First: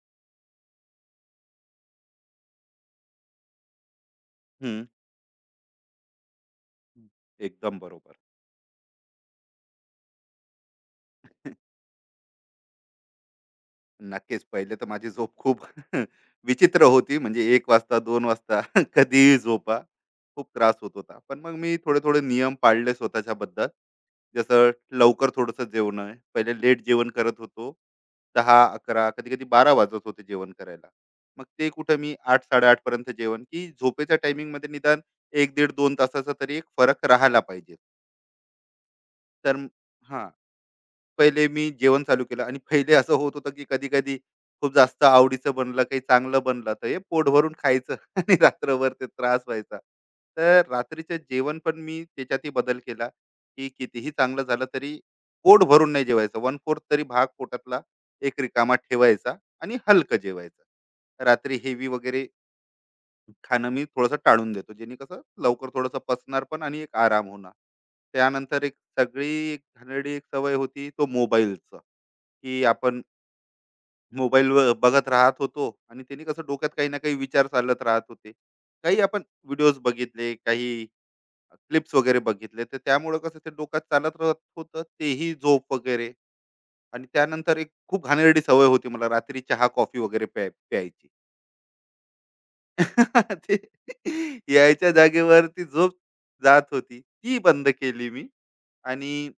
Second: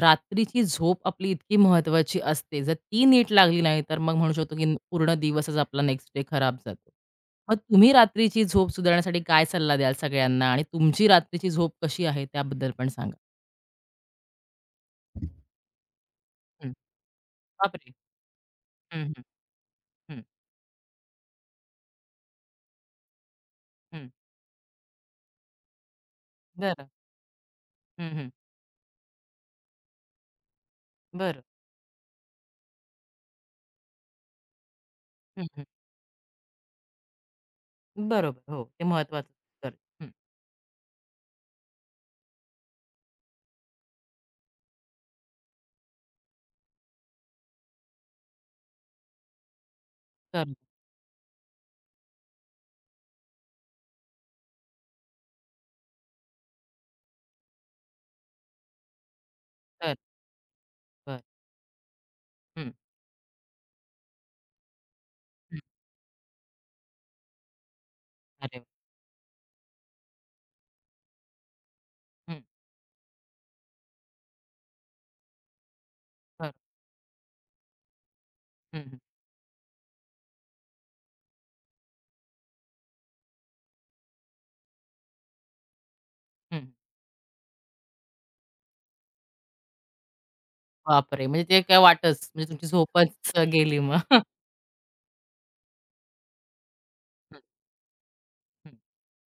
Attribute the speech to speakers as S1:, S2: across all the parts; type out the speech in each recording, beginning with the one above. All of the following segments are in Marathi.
S1: रात्रीची झोप आपली इतकी महत्वाची असते. जर ती नीट लागली नाही, तर मग म्हणू शकतो की
S2: हं.
S1: पूर्ण दिवसच आपला नेक्स्ट डे खराब जातो. मग
S2: एकदम
S1: तुम्ही
S2: बरोबर.
S1: रात्रीची झोप सुधारण्यासाठी काय सल्ला द्याल सगळ्यांना आणि तुमची रात्रीची झोप कशी आहे त्याबद्दल पण सांगा?
S2: नक्कीच. पहिले तर माझी झोप खूप
S1: हं.
S2: विचित्र होती. म्हणजे एक
S1: बापरे!
S2: वाजता, दोन वाजता
S1: हं, हं,
S2: कधीही झोपा.
S1: हं,
S2: खूप त्रास होत होता. पण मग मी थोडे-थोडे नियम पाळले स्वतःच्याबद्दल.
S1: हं.
S2: जसं लवकर थोडंसं जेवणं. पहिले लेट
S1: बरं.
S2: जेवण करत होतो.
S1: हं, हं.
S2: 10-11 कधी-कधी 12 वाजत होते जेवण करायला.
S1: बरं.
S2: मग ते कुठं मी 8-8:30 पर्यंत जेवण की झोपेच्या टायमिंगमध्ये निदान
S1: हं,
S2: 1
S1: हं.
S2: दीड 2 तासाचा तरी एक फरक राहायला पाहिजे.
S1: बरोबर. हो, ते महत्वाचं.
S2: तर
S1: तर हं.
S2: हां. पहिले मी जेवण चालू केलं आणि पहिले असं होत होतं की कधी-कधी खूप जास्त आवडीचं बनलं, काही चांगलं बनलं, तर हे पोट भरून खायचं आणि रात्रभर ते त्रास व्हायचा.
S1: तर
S2: तर रात्रीचं जेवण पण मी त्याच्यातही बदल केला, की कितीही चांगलं झालं तरी पोट भरून नाही जेवायचं. 1/4 तरी भाग पोटातला एक रिकामा ठेवायचा आणि
S1: तर
S2: हलकं जेवायचं.
S1: बरं.
S2: रात्री हेवी वगैरे
S1: हं,
S2: खाणं मी थोडंसं टाळून देतो, जेणे कसं
S1: हं.
S2: लवकर थोडंसं पचणार पण आणि एक आराम होणार.
S1: अरे
S2: त्यानंतर
S1: वाह!
S2: एक सगळी एक घाणेरडी एक सवय होती तो मोबाईलचा,
S1: हं.
S2: की आपण मोबाईल व बघत राहत होतो आणि त्याने कसं
S1: बरं.
S2: डोक्यात काही ना काही विचार चालत राहत होते.
S1: हं, हं,
S2: काही आपण व्हिडिओज बघितले, काही क्लिप्स वगैरे बघितले, तर त्यामुळं कसं ते डोक्यात चालत राहत होतं, तेही झोप वगैरे.
S1: हं.
S2: आणि त्यानंतर एक खूप घाणेरडी सवय होती मला रात्री चहा, कॉफी वगैरे प्यायची.
S1: बापरे! म्हणजे ते काय वाटच म्हणजे तुमची झोपच
S2: ते
S1: गेली मग.
S2: यायच्या जागेवरती झोप जात होती. ती
S1: हं,
S2: बंद केली मी,
S1: हं,
S2: आणि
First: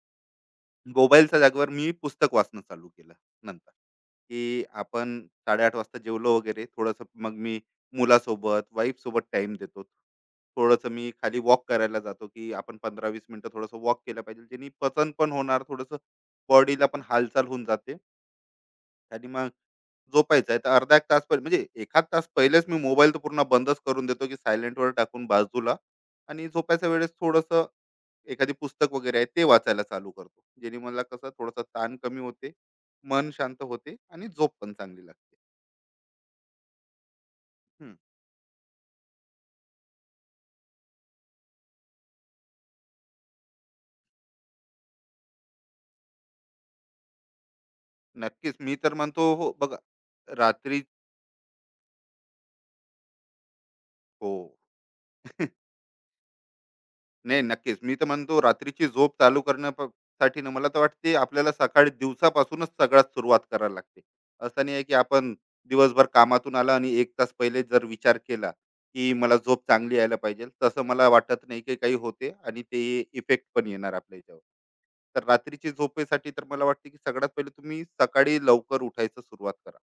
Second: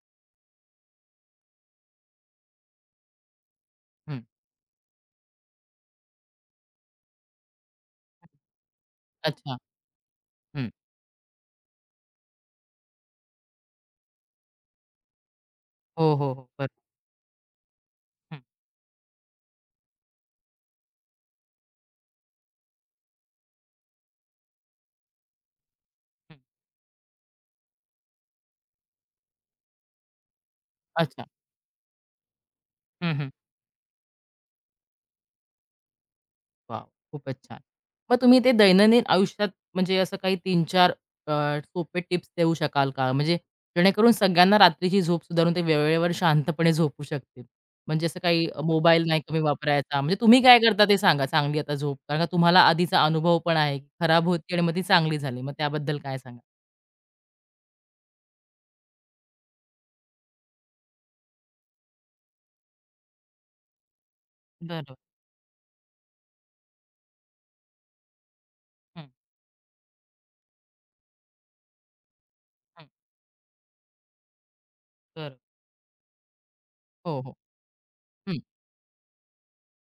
S2: मोबाईलच्या जागेवर मी पुस्तक वाचणं चालू केलं नंतर,
S1: हं.
S2: की आपण 8:30 वाजता जेवलो वगैरे थोडंसं, मग मी मुलासोबत, वाईफ सोबत टाइम
S1: अच्छा.
S2: देतो.
S1: हं.
S2: थोडंसं मी खाली वॉक करायला जातो, की आपण 15-20 मिनिटं थोडंसं वॉक केलं पाहिजे. जेणे पचन पण होणार, थोडंसं
S1: हो, हो, हो. बरं.
S2: बॉडीला पण हालचाल होऊन जाते.
S1: हं,
S2: आणि मग झोपायचं आहे तर अर्धा एक तास पहिले म्हणजे एखाद तास पहिलेच मी मोबाईल तर पूर्ण बंदच करून देतो, की सायलेंटवर टाकून बाजूला.
S1: हं.
S2: आणि झोपायच्या वेळेस थोडंसं एखादी पुस्तक वगैरे आहे ते वाचायला चालू करतो, जेणे मला
S1: अच्छा.
S2: कसं थोडंसं ताण कमी होते,
S1: हं,
S2: मन
S1: हं.
S2: शांत होते आणि झोप पण चांगली लागते.
S1: वॉव! खूपच छान.
S2: हम्म,
S1: मग तुम्ही ते दैनंदिन आयुष्यात म्हणजे असं काही तीन-चार अ, सोपे टिप्स देऊ शकाल का? म्हणजे जेणेकरून सगळ्यांना रात्रीची झोप सुधारून ते वेळेवर शांतपणे झोपू शकतील. म्हणजे असं काही
S2: नक्कीच. मी तर
S1: मोबाईल नाही
S2: म्हणतो,
S1: कमी
S2: हो बघा,
S1: वापरायचा. म्हणजे तुम्ही काय
S2: रात्री,
S1: करता ते सांगा चांगली आता झोप? कारण का तुम्हाला आधीचा अनुभव पण आहे. खराब
S2: हो.
S1: होती आणि मग ती चांगली झाली. मग त्याबद्दल काय सांगाल?
S2: नाही, नक्कीच. मी तर म्हणतो रात्रीची झोप चालू करण्या साठी ना, मला तर वाटते आपल्याला सकाळी दिवसापासूनच सगळ्यात सुरुवात करायला लागते. असं नाही आहे की
S1: बरोबर.
S2: आपण दिवसभर कामातून आला आणि एक तास पहिले जर विचार केला,
S1: हं,
S2: की मला झोप चांगली यायला पाहिजे. तसं मला वाटत नाही की काही होते, आणि ते
S1: हं.
S2: इफेक्ट पण येणार आपल्या याच्यावर. तर
S1: बरोबर.
S2: रात्रीची झोपेसाठी तर मला वाटते की
S1: हो,
S2: सगळ्यात
S1: हो.
S2: पहिले तुम्ही सकाळी
S1: हं.
S2: लवकर उठायचं सुरुवात करा.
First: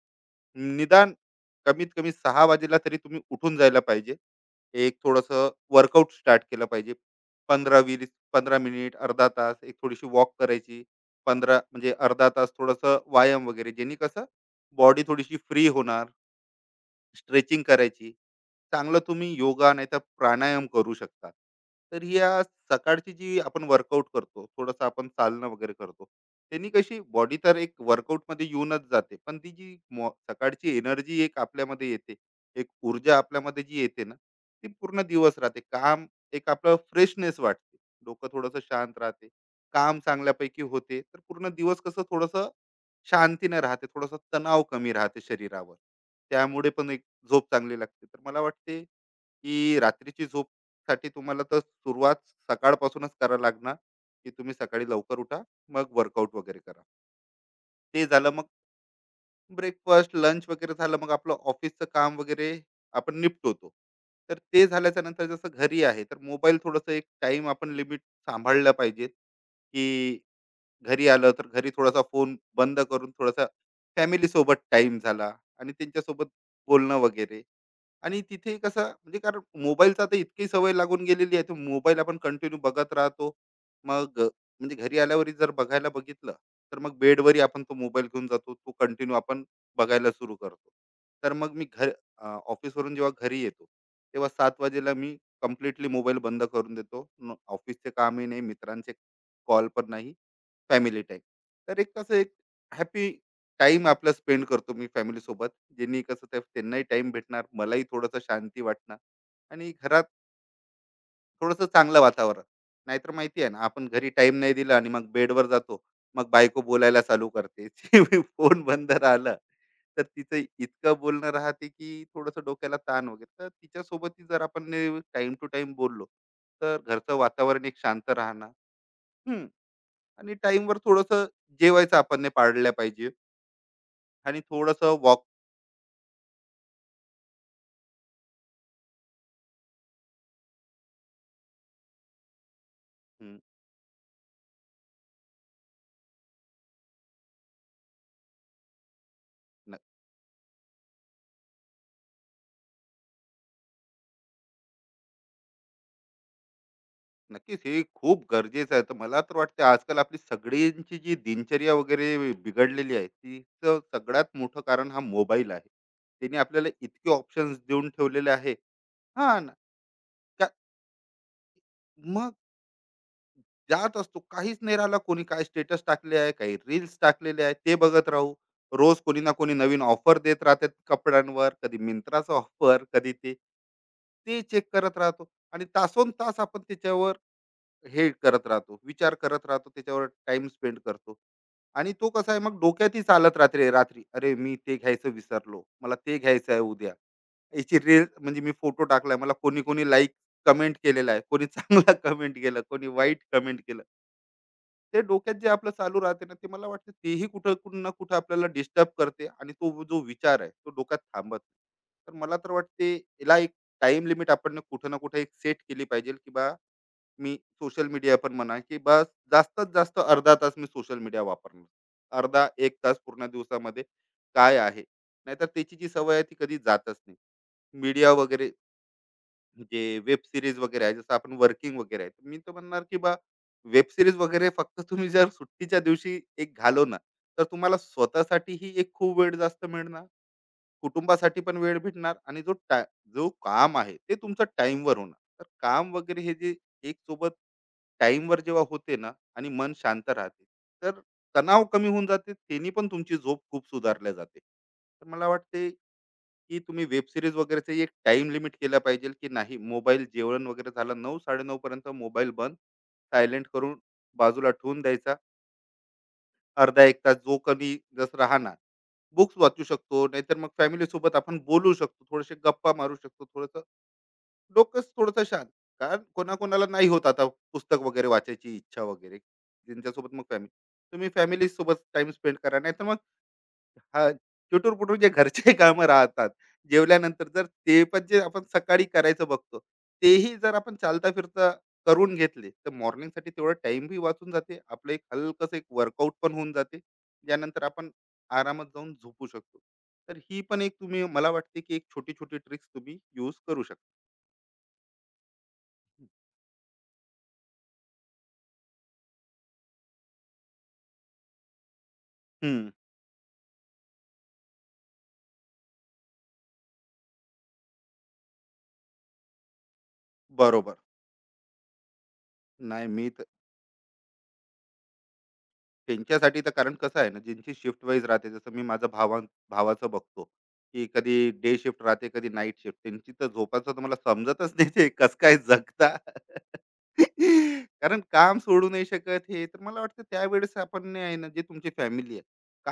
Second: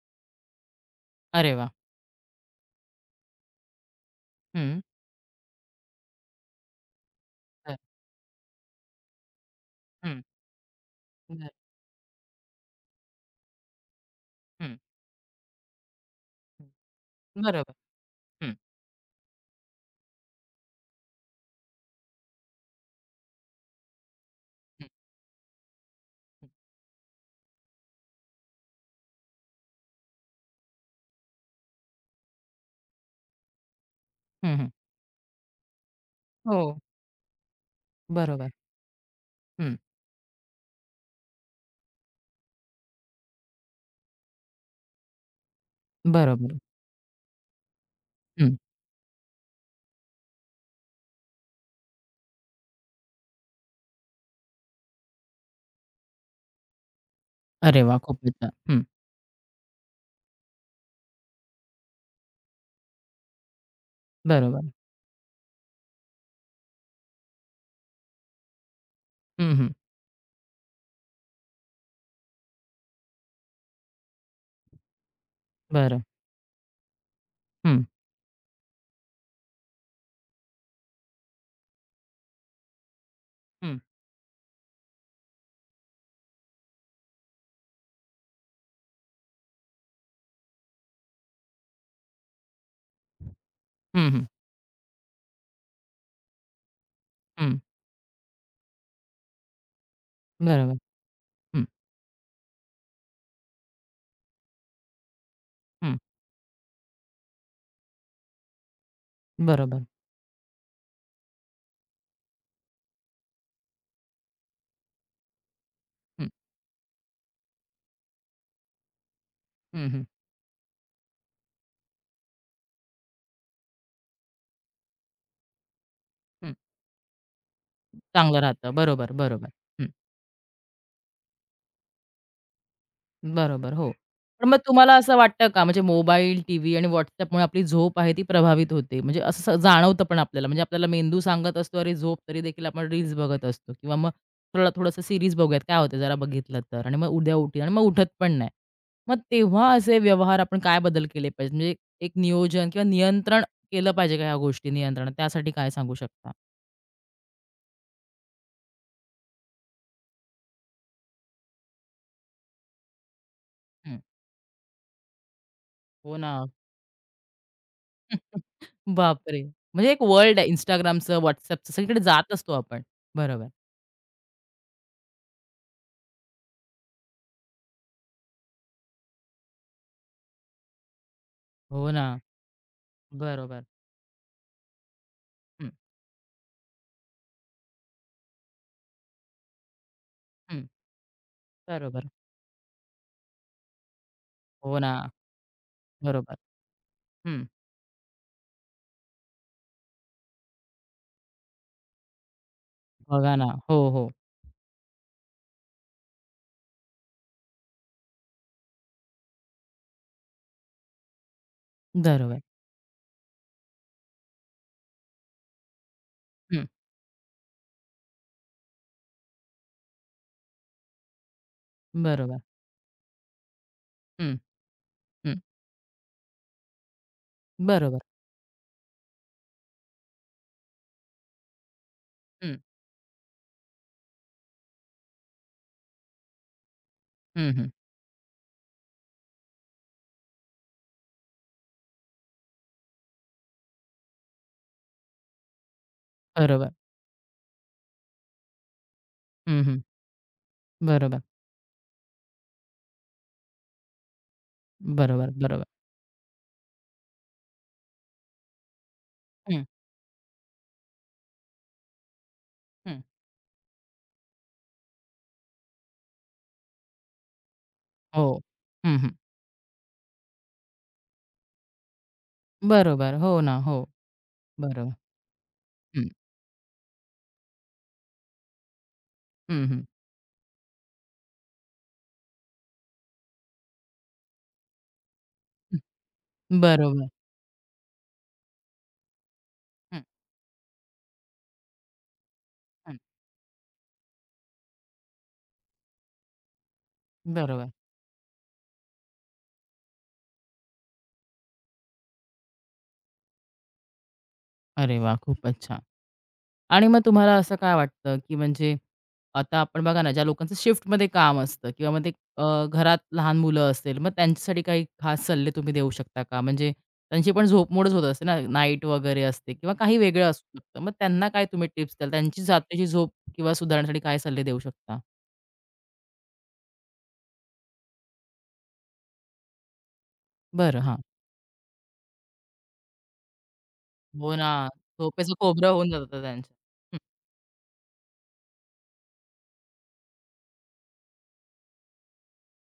S2: निदान
S1: अरे वाह!
S2: कमीत कमी 6 वाजेला तरी तुम्ही उठून जायला पाहिजे.
S1: हं.
S2: एक थोडंसं वर्कआउट स्टार्ट केलं पाहिजे.
S1: बरं.
S2: 15-20 15 मिनिट, अर्धा तास, एक थोडीशी
S1: हं.
S2: वॉक करायची.
S1: बरं.
S2: 15 म्हणजे अर्धा तास थोडंसं व्यायाम वगैरे. ज्यानी कसं
S1: हं.
S2: बॉडी थोडीशी फ्री होणार. स्ट्रेचिंग
S1: बरोबर.
S2: करायची.
S1: हं,
S2: चांगलं तुम्ही योगा नाही तर प्राणायाम करू शकता. तर या सकाळची जी आपण वर्कआउट करतो, थोडंसं
S1: हं,
S2: आपण चालणं वगैरे करतो,
S1: हं.
S2: त्यांनी कशी बॉडी तर एक वर्कआउटमध्ये येऊनच जाते, पण ती जी सकाळची एनर्जी एक आपल्यामध्ये येते, एक ऊर्जा आपल्यामध्ये जी येते ना,
S1: हं,
S2: ती
S1: हं.
S2: पूर्ण दिवस राहते. काम एक
S1: हो.
S2: आपलं फ्रेशनेस वाटते, डोकं
S1: बरोबर.
S2: थोडंसं शांत राहते,
S1: हं.
S2: काम चांगल्यापैकी होते, तर पूर्ण दिवस कसं थोडंसं शांतीने राहते, थोडासा तणाव कमी राहते शरीरावर.
S1: बरोबर.
S2: त्यामुळे पण एक झोप चांगली लागते. तर मला
S1: हं.
S2: वाटते की रात्रीची झोप साठी तुम्हाला तर सुरुवात सकाळपासूनच करा लागणार. की तुम्ही सकाळी लवकर उठा, मग वर्कआउट वगैरे करा.
S1: अरे वाह!
S2: ते
S1: खूप
S2: झालं, मग
S1: छान. हं.
S2: ब्रेकफास्ट, लंच वगैरे झालं, मग आपलं ऑफिसचं काम वगैरे आपण निपटवतो. तर
S1: बरोबर.
S2: ते झाल्याच्या नंतर जसं घरी आहे तर मोबाईल थोडंसं एक टाइम आपण लिमिट सांभाळलं पाहिजे,
S1: हं, हं.
S2: की घरी आलं तर घरी थोडासा फोन बंद करून थोडासा फॅमिली सोबत टाइम झाला आणि
S1: बरं.
S2: त्यांच्यासोबत बोलणं वगैरे.
S1: हं,
S2: आणि तिथे कसं, म्हणजे कारण मोबाईलचा आता इतकी सवय लागून गेलेली आहे, तो मोबाईल आपण कंटिन्यू बघत राहतो.
S1: हं,
S2: मग म्हणजे घरी आल्यावर जर बघायला बघितलं, तर मग बेडवरी आपण तो मोबाईल घेऊन जातो, तो कंटिन्यू आपण बघायला सुरू करतो. तर मग मी ऑफिसवरून जेव्हा घरी येतो,
S1: हं, हं,
S2: तेव्हा सात वाजेला मी कम्प्लिटली मोबाईल बंद करून देतो.
S1: हं.
S2: ऑफिसचे कामही नाही, मित्रांचे कॉल पण नाही,
S1: बरोबर.
S2: Family time.
S1: हं,
S2: तर एक कसं एक हॅपी टाइम आपला स्पेंड करतो मी फॅमिली सोबत,
S1: हं.
S2: ज्यांनी कसं त्या त्यांनाही टाइम भेटणार, मलाही थोडंसं शांती वाटणार आणि
S1: बरोबर.
S2: घरात थोडंसं चांगलं वातावरण. नाहीतर माहिती आहे ना, आपण घरी टाइम नाही दिला आणि मग बेडवर जातो,
S1: हं,
S2: मग बायको बोलायला चालू करते, फोन बंद राहिलं,
S1: हं,
S2: तर
S1: हं,
S2: तिचं इतकं बोलणं राहते की थोडंसं डोक्याला ताण वगैरे. तर तिच्यासोबतही जर आपण टाइम टू टाइम बोललो,
S1: हं.
S2: तर घरचं वातावरण एक शांत
S1: चांगलं
S2: राहणार.
S1: राहतं. बरोबर,
S2: हम्म,
S1: बरोबर.
S2: आणि टाइमवर थोडंसं जेवायचं आपण ने पाळल्या पाहिजे,
S1: बरोबर, हो.
S2: आणि
S1: पण मग तुम्हाला
S2: थोडंसं
S1: असं
S2: वॉक.
S1: वाटतं का म्हणजे मोबाईल, टीव्ही आणि WhatsAppमुळे आपली झोप आहे ती प्रभावित होते? म्हणजे असं जाणवतं पण आपल्याला म्हणजे आपल्याला मेंदू सांगत असतो, "अरे झोप." तरी देखील आपण रील्स बघत असतो किंवा मग थोडा थोडंसं सीरीज बघूयात, काय होतं जरा बघितलं तर आणि मग उद्या उठूया आणि मग उठत पण नाही. मग तेव्हा असे व्यवहार आपण काय बदल केले पाहिजेत? म्हणजे एक नियोजन किंवा नियंत्रण केलं पाहिजे का ह्या गोष्टी नियंत्रणात? त्यासाठी काय सांगू शकता?
S2: नक्कीच, हे खूप गरजेचं आहे. तर मला तर वाटते, आजकाल आपली सगळ्यांची जी दिनचर्या वगैरे बिघडलेली आहे, तिचं
S1: हं.
S2: सगळ्यात मोठं कारण हा मोबाईल आहे.
S1: हो ना.
S2: त्याने आपल्याला इतके ऑप्शन्स देऊन ठेवलेले आहे. हा
S1: बापरे!
S2: ना,
S1: म्हणजे एक वर्ल्ड
S2: का
S1: आहे Instagramचं, WhatsAppचं सगळीकडे जात
S2: मग
S1: असतो आपण. बरोबर.
S2: जात असतो, काहीच नाही, राहिला कोणी काय स्टेटस टाकले आहे, काही रील्स टाकलेले आहे, ते बघत राहू. रोज कोणी ना कोणी नवीन ऑफर देत राहतात कपड्यांवर, कधी
S1: हो ना.
S2: मिंत्राचा ऑफर, कधी ते,
S1: बरोबर.
S2: ते चेक करत राहतो आणि
S1: हं,
S2: तासोन तास आपण त्याच्यावर हे करत राहतो, विचार करत राहतो, त्याच्यावर टाइम
S1: हं.
S2: स्पेंड करतो. आणि
S1: बरोबर.
S2: तो कसा आहे, मग डोक्यातही चालत रात्री रात्री, अरे मी ते
S1: हो ना.
S2: घ्यायचं विसरलो, मला ते
S1: बरोबर.
S2: घ्यायचं आहे उद्या,
S1: हं.
S2: याची रील, म्हणजे मी फोटो टाकलाय, मला कोणी कोणी लाईक कमेंट केलेला आहे, कोणी चांगला कमेंट केलं, कोणी वाईट
S1: बघा ना.
S2: कमेंट
S1: हो,
S2: केलं.
S1: हो.
S2: ते डोक्यात जे आपलं चालू राहते ना, ते मला वाटतं तेही कुठं कुठं ना कुठं आपल्याला डिस्टर्ब करते, आणि तो जो विचार आहे तो डोक्यात थांबत नाही. तर मला
S1: बरोबर.
S2: तर वाटते, याला एक टाइम लिमिट आपण कुठं ना कुठं एक सेट केली पाहिजे, की बा,
S1: हं.
S2: मी सोशल मीडिया पण म्हणा, की बस जास्तीत जास्त अर्धा तास मी सोशल मीडिया वापरणार,
S1: बरोबर.
S2: अर्धा एक तास पूर्ण दिवसामध्ये,
S1: हं,
S2: काय आहे.
S1: हं.
S2: नाहीतर त्याची जी सवय आहे ती कधी जातच नाही.
S1: बरोबर.
S2: मीडिया वगैरे, जे वेब सिरीज वगैरे आहे, जसं आपण वर्किंग वगैरे आहे, तर मी तर
S1: हं,
S2: म्हणणार की बा, वेब सिरीज वगैरे फक्त तुम्ही जर सुट्टीच्या दिवशी एक घालवणार, तर
S1: हं, हं.
S2: तुम्हाला स्वतःसाठीही एक खूप वेळ जास्त मिळणार, कुटुंबासाठी पण वेळ भेटणार, आणि जो काम आहे ते तुमचं टाइमवर होणार. तर काम वगैरे हे जे
S1: बरोबर.
S2: एक सोबत टाइमवर जेव्हा होते ना, आणि
S1: हं,
S2: मन
S1: हं.
S2: शांत राहते, तर
S1: बरोबर.
S2: तणाव कमी होऊन जाते, त्यांनी पण तुमची झोप खूप सुधारल्या जाते. तर मला
S1: बरोबर, बरोबर.
S2: वाटते की तुम्ही वेब सिरीज वगैरेचे एक टाइम लिमिट केला पाहिजे, की नाही
S1: हं,
S2: मोबाईल, जेवण वगैरे झालं, नऊ साडेनऊ पर्यंत मोबाईल बंद,
S1: हं.
S2: सायलेंट करून बाजूला ठेवून द्यायचा. अर्धा एक तास जो कमी जस
S1: हो.
S2: राहणार,
S1: हं, हं.
S2: बुक्स वाचू शकतो, नाहीतर मग फॅमिली सोबत आपण बोलू शकतो, थोडेसे गप्पा मारू
S1: बरोबर.
S2: शकतो,
S1: हो ना.
S2: थोडस
S1: हो.
S2: डोकंच
S1: बरोबर.
S2: थोडंसं शांत. कारण
S1: हं,
S2: कोणाकोणाला नाही होत आता पुस्तक वगैरे वाचायची इच्छा वगैरे,
S1: हं, हं.
S2: ज्यांच्यासोबत मग फॅमिली, तुम्ही फॅमिली सोबत टाइम स्पेंड करा. नाहीतर मग हां, चुटूर-पुटूर जे घरचे कामं राहतात,
S1: हं, बरोबर.
S2: जेवल्यानंतर जर ते पण जे आपण सकाळी करायचं बघतो,
S1: हं,
S2: तेही जर आपण चालता-फिरता करून घेतले, तर
S1: हं.
S2: मॉर्निंगसाठी तेवढा टाईमही वाचून जाते. आपलं एक हलकस एक वर्कआउट पण होऊन जाते, ज्यानंतर
S1: बरोबर.
S2: आपण आरामात जाऊन झोपू शकतो. तर ही पण एक, तुम्ही मला वाटते, की एक छोटी-छोटी ट्रिक्स तुम्ही यूज करू शकता.
S1: अरे वाह! खूपच छान. आणि मग तुम्हाला असं काय वाटतं, की म्हणजे आता आपण बघा ना, ज्या लोकांचं शिफ्टमध्ये काम असतं किंवा मग ते
S2: हं,
S1: घरात लहान मुलं असेल, मग त्यांच्यासाठी काही खास सल्ले तुम्ही देऊ शकता का? म्हणजे त्यांची पण झोपमोडच होत असते ना, नाईट वगैरे असते किंवा काही वेगळं असू
S2: बरोबर.
S1: शकतं. मग त्यांना काय तुम्ही टिप्स द्याल? त्यांची रात्रीची
S2: नाही, मी
S1: झोप किंवा सुधारण्यासाठी काय सल्ले देऊ शकता?
S2: त्यांच्यासाठी तर, कारण कसं आहे ना, ज्यांची शिफ्ट वाईज राहते, जसं मी माझ्या भावाचं बघतो,
S1: बरं,
S2: की
S1: हां.
S2: कधी डे शिफ्ट राहते, कधी नाईट शिफ्ट. त्यांची तर झोपाचं तर मला
S1: हो ना,
S2: समजतच नाही, ते कसं
S1: झोपेचं
S2: काय
S1: खोबरं होऊन
S2: जगता?
S1: जातं त्यांचं. हं,
S2: कारण काम सोडू नाही शकत हे. तर मला वाटतं, त्यावेळेस आपण नाही आहे ना, जे तुमची फॅमिली आहे,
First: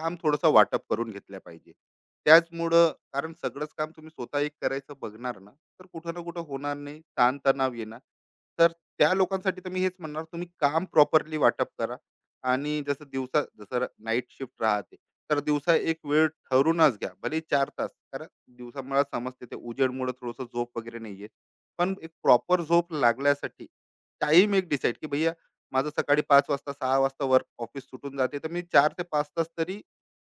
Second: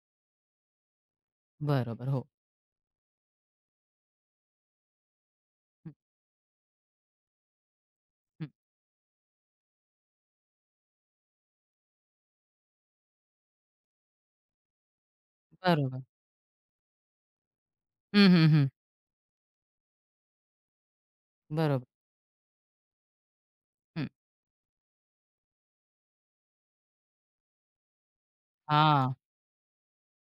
S2: काम थोडंसं वाटप करून घेतल्या पाहिजे.
S1: बरोबर. हो.
S2: त्याचमुळं, कारण सगळंच काम तुम्ही स्वतः एक करायचं बघणार ना, तर
S1: हं,
S2: कुठं ना कुठं होणार नाही, ताण येणार.
S1: हं.
S2: तर त्या लोकांसाठी तर मी हेच म्हणणार, तुम्ही काम प्रॉपरली वाटप करा. आणि जसं दिवसा, जसं नाईट शिफ्ट राहते, तर दिवसा एक
S1: बरोबर.
S2: वेळ ठरूनच घ्या, भले चार तास. कारण
S1: हं, हं, हं.
S2: दिवसा मला समजते ते उजेडमुळे थोडंसं झोप वगैरे नाही येत,
S1: बरोबर.
S2: पण एक प्रॉपर झोप लागण्यासाठी
S1: हं.
S2: टाइम एक डिसाईड, की भैया माझं सकाळी पाच वाजता, सहा वाजता वर्क ऑफिस सुटून जाते, तर मी चार ते
S1: हां,
S2: पाच तास तरी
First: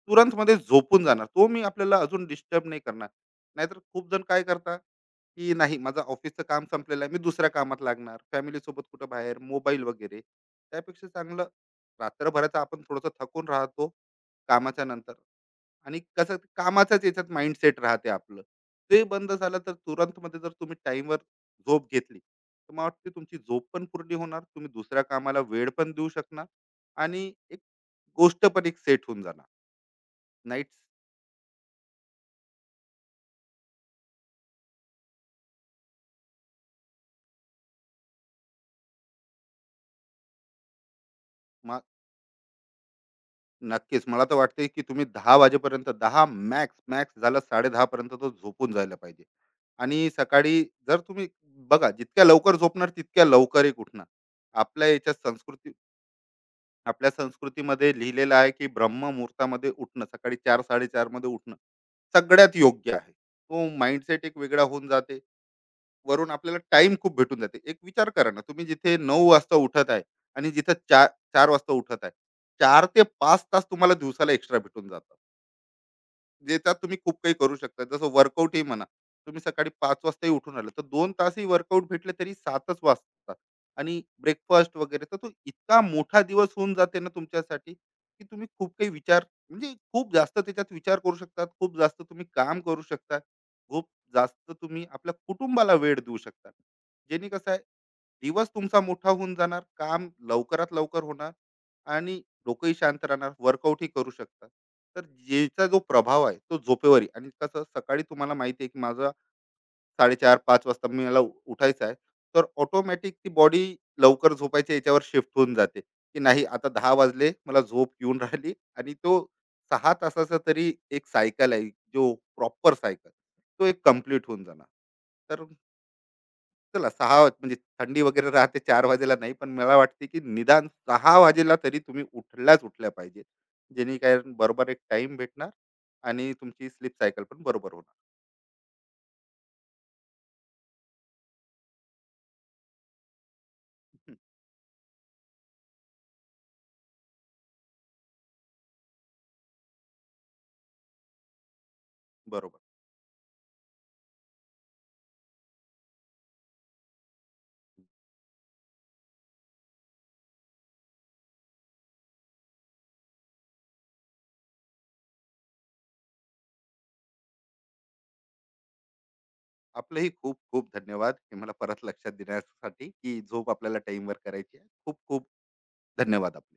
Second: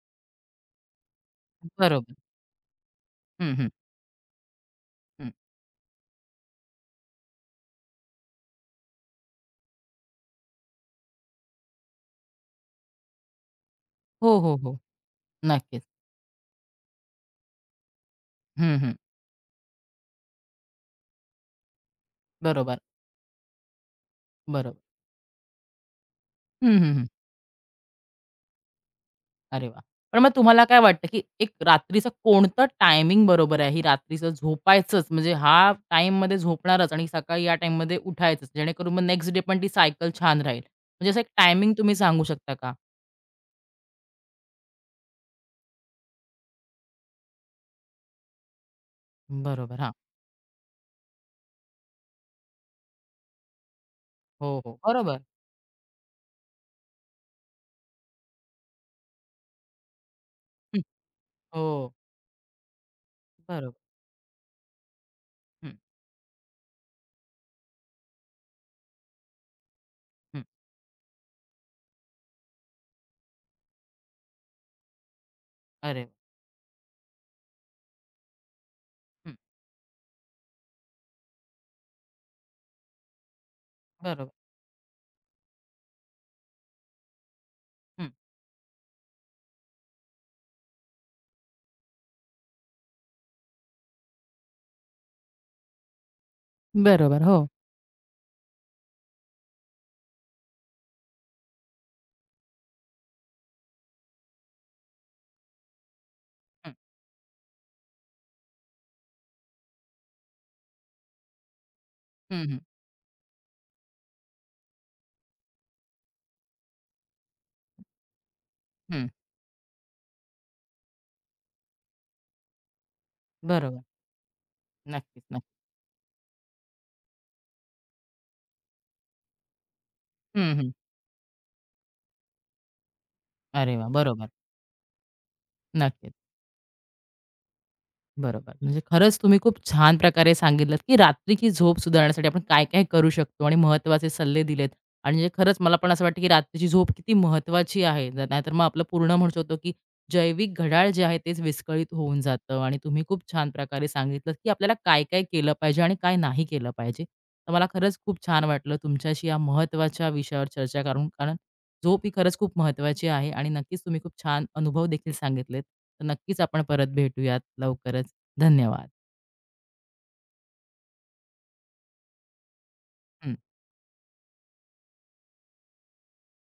S2: तुरंत मध्ये झोपून जाणार, तो मी आपल्याला
S1: बरोबर.
S2: अजून डिस्टर्ब नाही करणार.
S1: हं, हं,
S2: नाहीतर खूप जण काय करतात
S1: हं.
S2: की, नाही माझं ऑफिसचं काम संपलेलं आहे, मी दुसऱ्या कामात लागणार, फॅमिली सोबत कुठं बाहेर, मोबाईल वगैरे. त्यापेक्षा चांगलं, रात्रभराचा आपण थोडंसं थकून राहतो
S1: हो, हो, हो.
S2: कामाच्या नंतर,
S1: नक्कीच.
S2: आणि कसं ते कामाच्याच याच्यात माइंडसेट राहते आपलं,
S1: हं, हं.
S2: ते बंद झालं तर तुरंत मध्ये जर तुम्ही टाईमवर झोप घेतली, तर
S1: बरोबर,
S2: मला वाटते तुमची झोप पण पूर्ण होणार, तुम्ही
S1: बरोबर.
S2: दुसऱ्या कामाला वेळ पण देऊ शकणार,
S1: हं, हं, हं.
S2: आणि एक गोष्ट पण एक सेट होऊन जाणार.
S1: अरे वाह! पण मग तुम्हाला
S2: नाईट
S1: काय वाटतं, की एक रात्रीचं कोणतं टायमिंग बरोबर आहे? ही रात्रीचं झोपायचंच म्हणजे हा टाईममध्ये झोपणारच आणि सकाळी या टाईममध्ये उठायचंच, जेणेकरून मग नेक्स्ट डे पण ती सायकल छान राहील. म्हणजे असं एक टायमिंग तुम्ही सांगू शकता का?
S2: नक्कीच. मला तर वाटतंय, की तुम्ही 10 मॅक्स, मॅक्स झालं 10:30 पर्यंत तो झोपून जायला पाहिजे.
S1: बरोबर. हां.
S2: आणि सकाळी, जर तुम्ही बघा, जितक्या लवकर झोपणार तितक्या लवकर एक उठणार.
S1: हो, हो.
S2: आपल्या
S1: बरोबर.
S2: याच्यात संस्कृती आपल्या संस्कृतीमध्ये लिहिलेलं आहे, की ब्रह्ममुहूर्तामध्ये उठणं, सकाळी
S1: हं.
S2: 4:00-4:30 मध्ये उठणं
S1: हो.
S2: सगळ्यात योग्य आहे. तो
S1: बरोबर.
S2: माइंडसेट एक वेगळा होऊन जाते.
S1: हं,
S2: वरून आपल्याला टाइम खूप भेटून जाते. एक विचार करा ना, तुम्ही जिथे 9 वाजता उठत आहे
S1: हं.
S2: आणि जिथे 4 वाजता उठत आहे. 4 ते 5 तास तुम्हाला दिवसाला एक्स्ट्रा भेटून जातात.
S1: अरे वाह!
S2: ज्याच्यात तुम्ही खूप काही करू शकता, जसं वर्कआउटही म्हणा,
S1: हं.
S2: तुम्ही सकाळी पाच वाजताही उठून आलं, तर दोन तासही वर्कआउट भेटले, तरी सातच वाजता आणि
S1: बरोबर.
S2: ब्रेकफास्ट वगैरे, तर तो इतका मोठा दिवस होऊन जाते ना तुमच्यासाठी,
S1: हं.
S2: की तुम्ही खूप काही विचार, म्हणजे खूप जास्त त्याच्यात विचार करू शकतात, खूप जास्त तुम्ही काम करू शकता, खूप जास्त तुम्ही आपल्या कुटुंबाला वेळ देऊ शकता.
S1: बरोबर.
S2: जेणे
S1: हो.
S2: कसं आहे, दिवस तुमचा मोठा होऊन जाणार, काम लवकरात लवकर होणार, आणि डोकंही शांत राहणार, वर्कआउटही करू शकतात. तर ज्याचा जो प्रभाव आहे तो
S1: हं.
S2: झोपेवरही. आणि कसं सकाळी तुम्हाला माहिती आहे की, माझा साडेचार पाच वाजता मी मला उठायचं आहे, तर
S1: हं, हं.
S2: ऑटोमॅटिक ती बॉडी लवकर झोपायच्या याच्यावर शिफ्ट होऊन जाते, की नाही आता दहा वाजले, मला झोप येऊन राहिली, आणि
S1: हं.
S2: तो सहा तासाचा तरी एक सायकल आहे, जो प्रॉपर सायकल, तो एक
S1: बरोबर.
S2: कम्प्लीट होऊन जाणार.
S1: नक्कीच, नक्कीच.
S2: तर चला 6 म्हणजे थंडी वगैरे राहते, 4 वाजेला नाही, पण मला वाटते की
S1: हं,
S2: निदान
S1: हं.
S2: 6 वाजेला तरी तुम्ही उठल्याच उठल्या पाहिजे.
S1: अरे वाह!
S2: जेणे काय
S1: बरोबर.
S2: बरोबर एक टाईम भेटणार,
S1: नक्कीच.
S2: आणि तुमची स्लीप सायकल पण बरोबर होणार.
S1: बरोबर. म्हणजे खरंच तुम्ही खूप छान प्रकारे सांगितलत, की रात्रीची झोप सुधारण्यासाठी आपण काय-काय करू शकतो आणि महत्त्वाचे
S2: हं,
S1: सल्ले दिलेत. आणि म्हणजे खरंच मला पण असं वाटतं, की रात्रीची झोप किती महत्त्वाची आहे. जर नाहीतर मग आपलं पूर्ण म्हणू शकतो, की जैविक घड्याळ जे आहे तेच विस्कळीत होऊन
S2: बरोबर.
S1: जातं. आणि तुम्ही खूप छान प्रकारे सांगितलत, की आपल्याला काय-काय केलं पाहिजे आणि काय नाही केलं पाहिजे. तर मला खरंच खूप छान वाटलं तुमच्याशी या महत्त्वाच्या विषयावर चर्चा करून. कारण झोप ही खरंच खूप महत्त्वाची आहे आणि नक्कीच तुम्ही खूप छान अनुभव देखील सांगितलेत. तर नक्कीच आपण परत भेटूयात लवकरच. धन्यवाद.
S2: आपलंही खूप खूप धन्यवाद. हे मला परत लक्षात देण्यासाठी की
S1: हं.
S2: झोप आपल्याला टाईमवर करायची आहे. खूप खूप धन्यवाद आपले.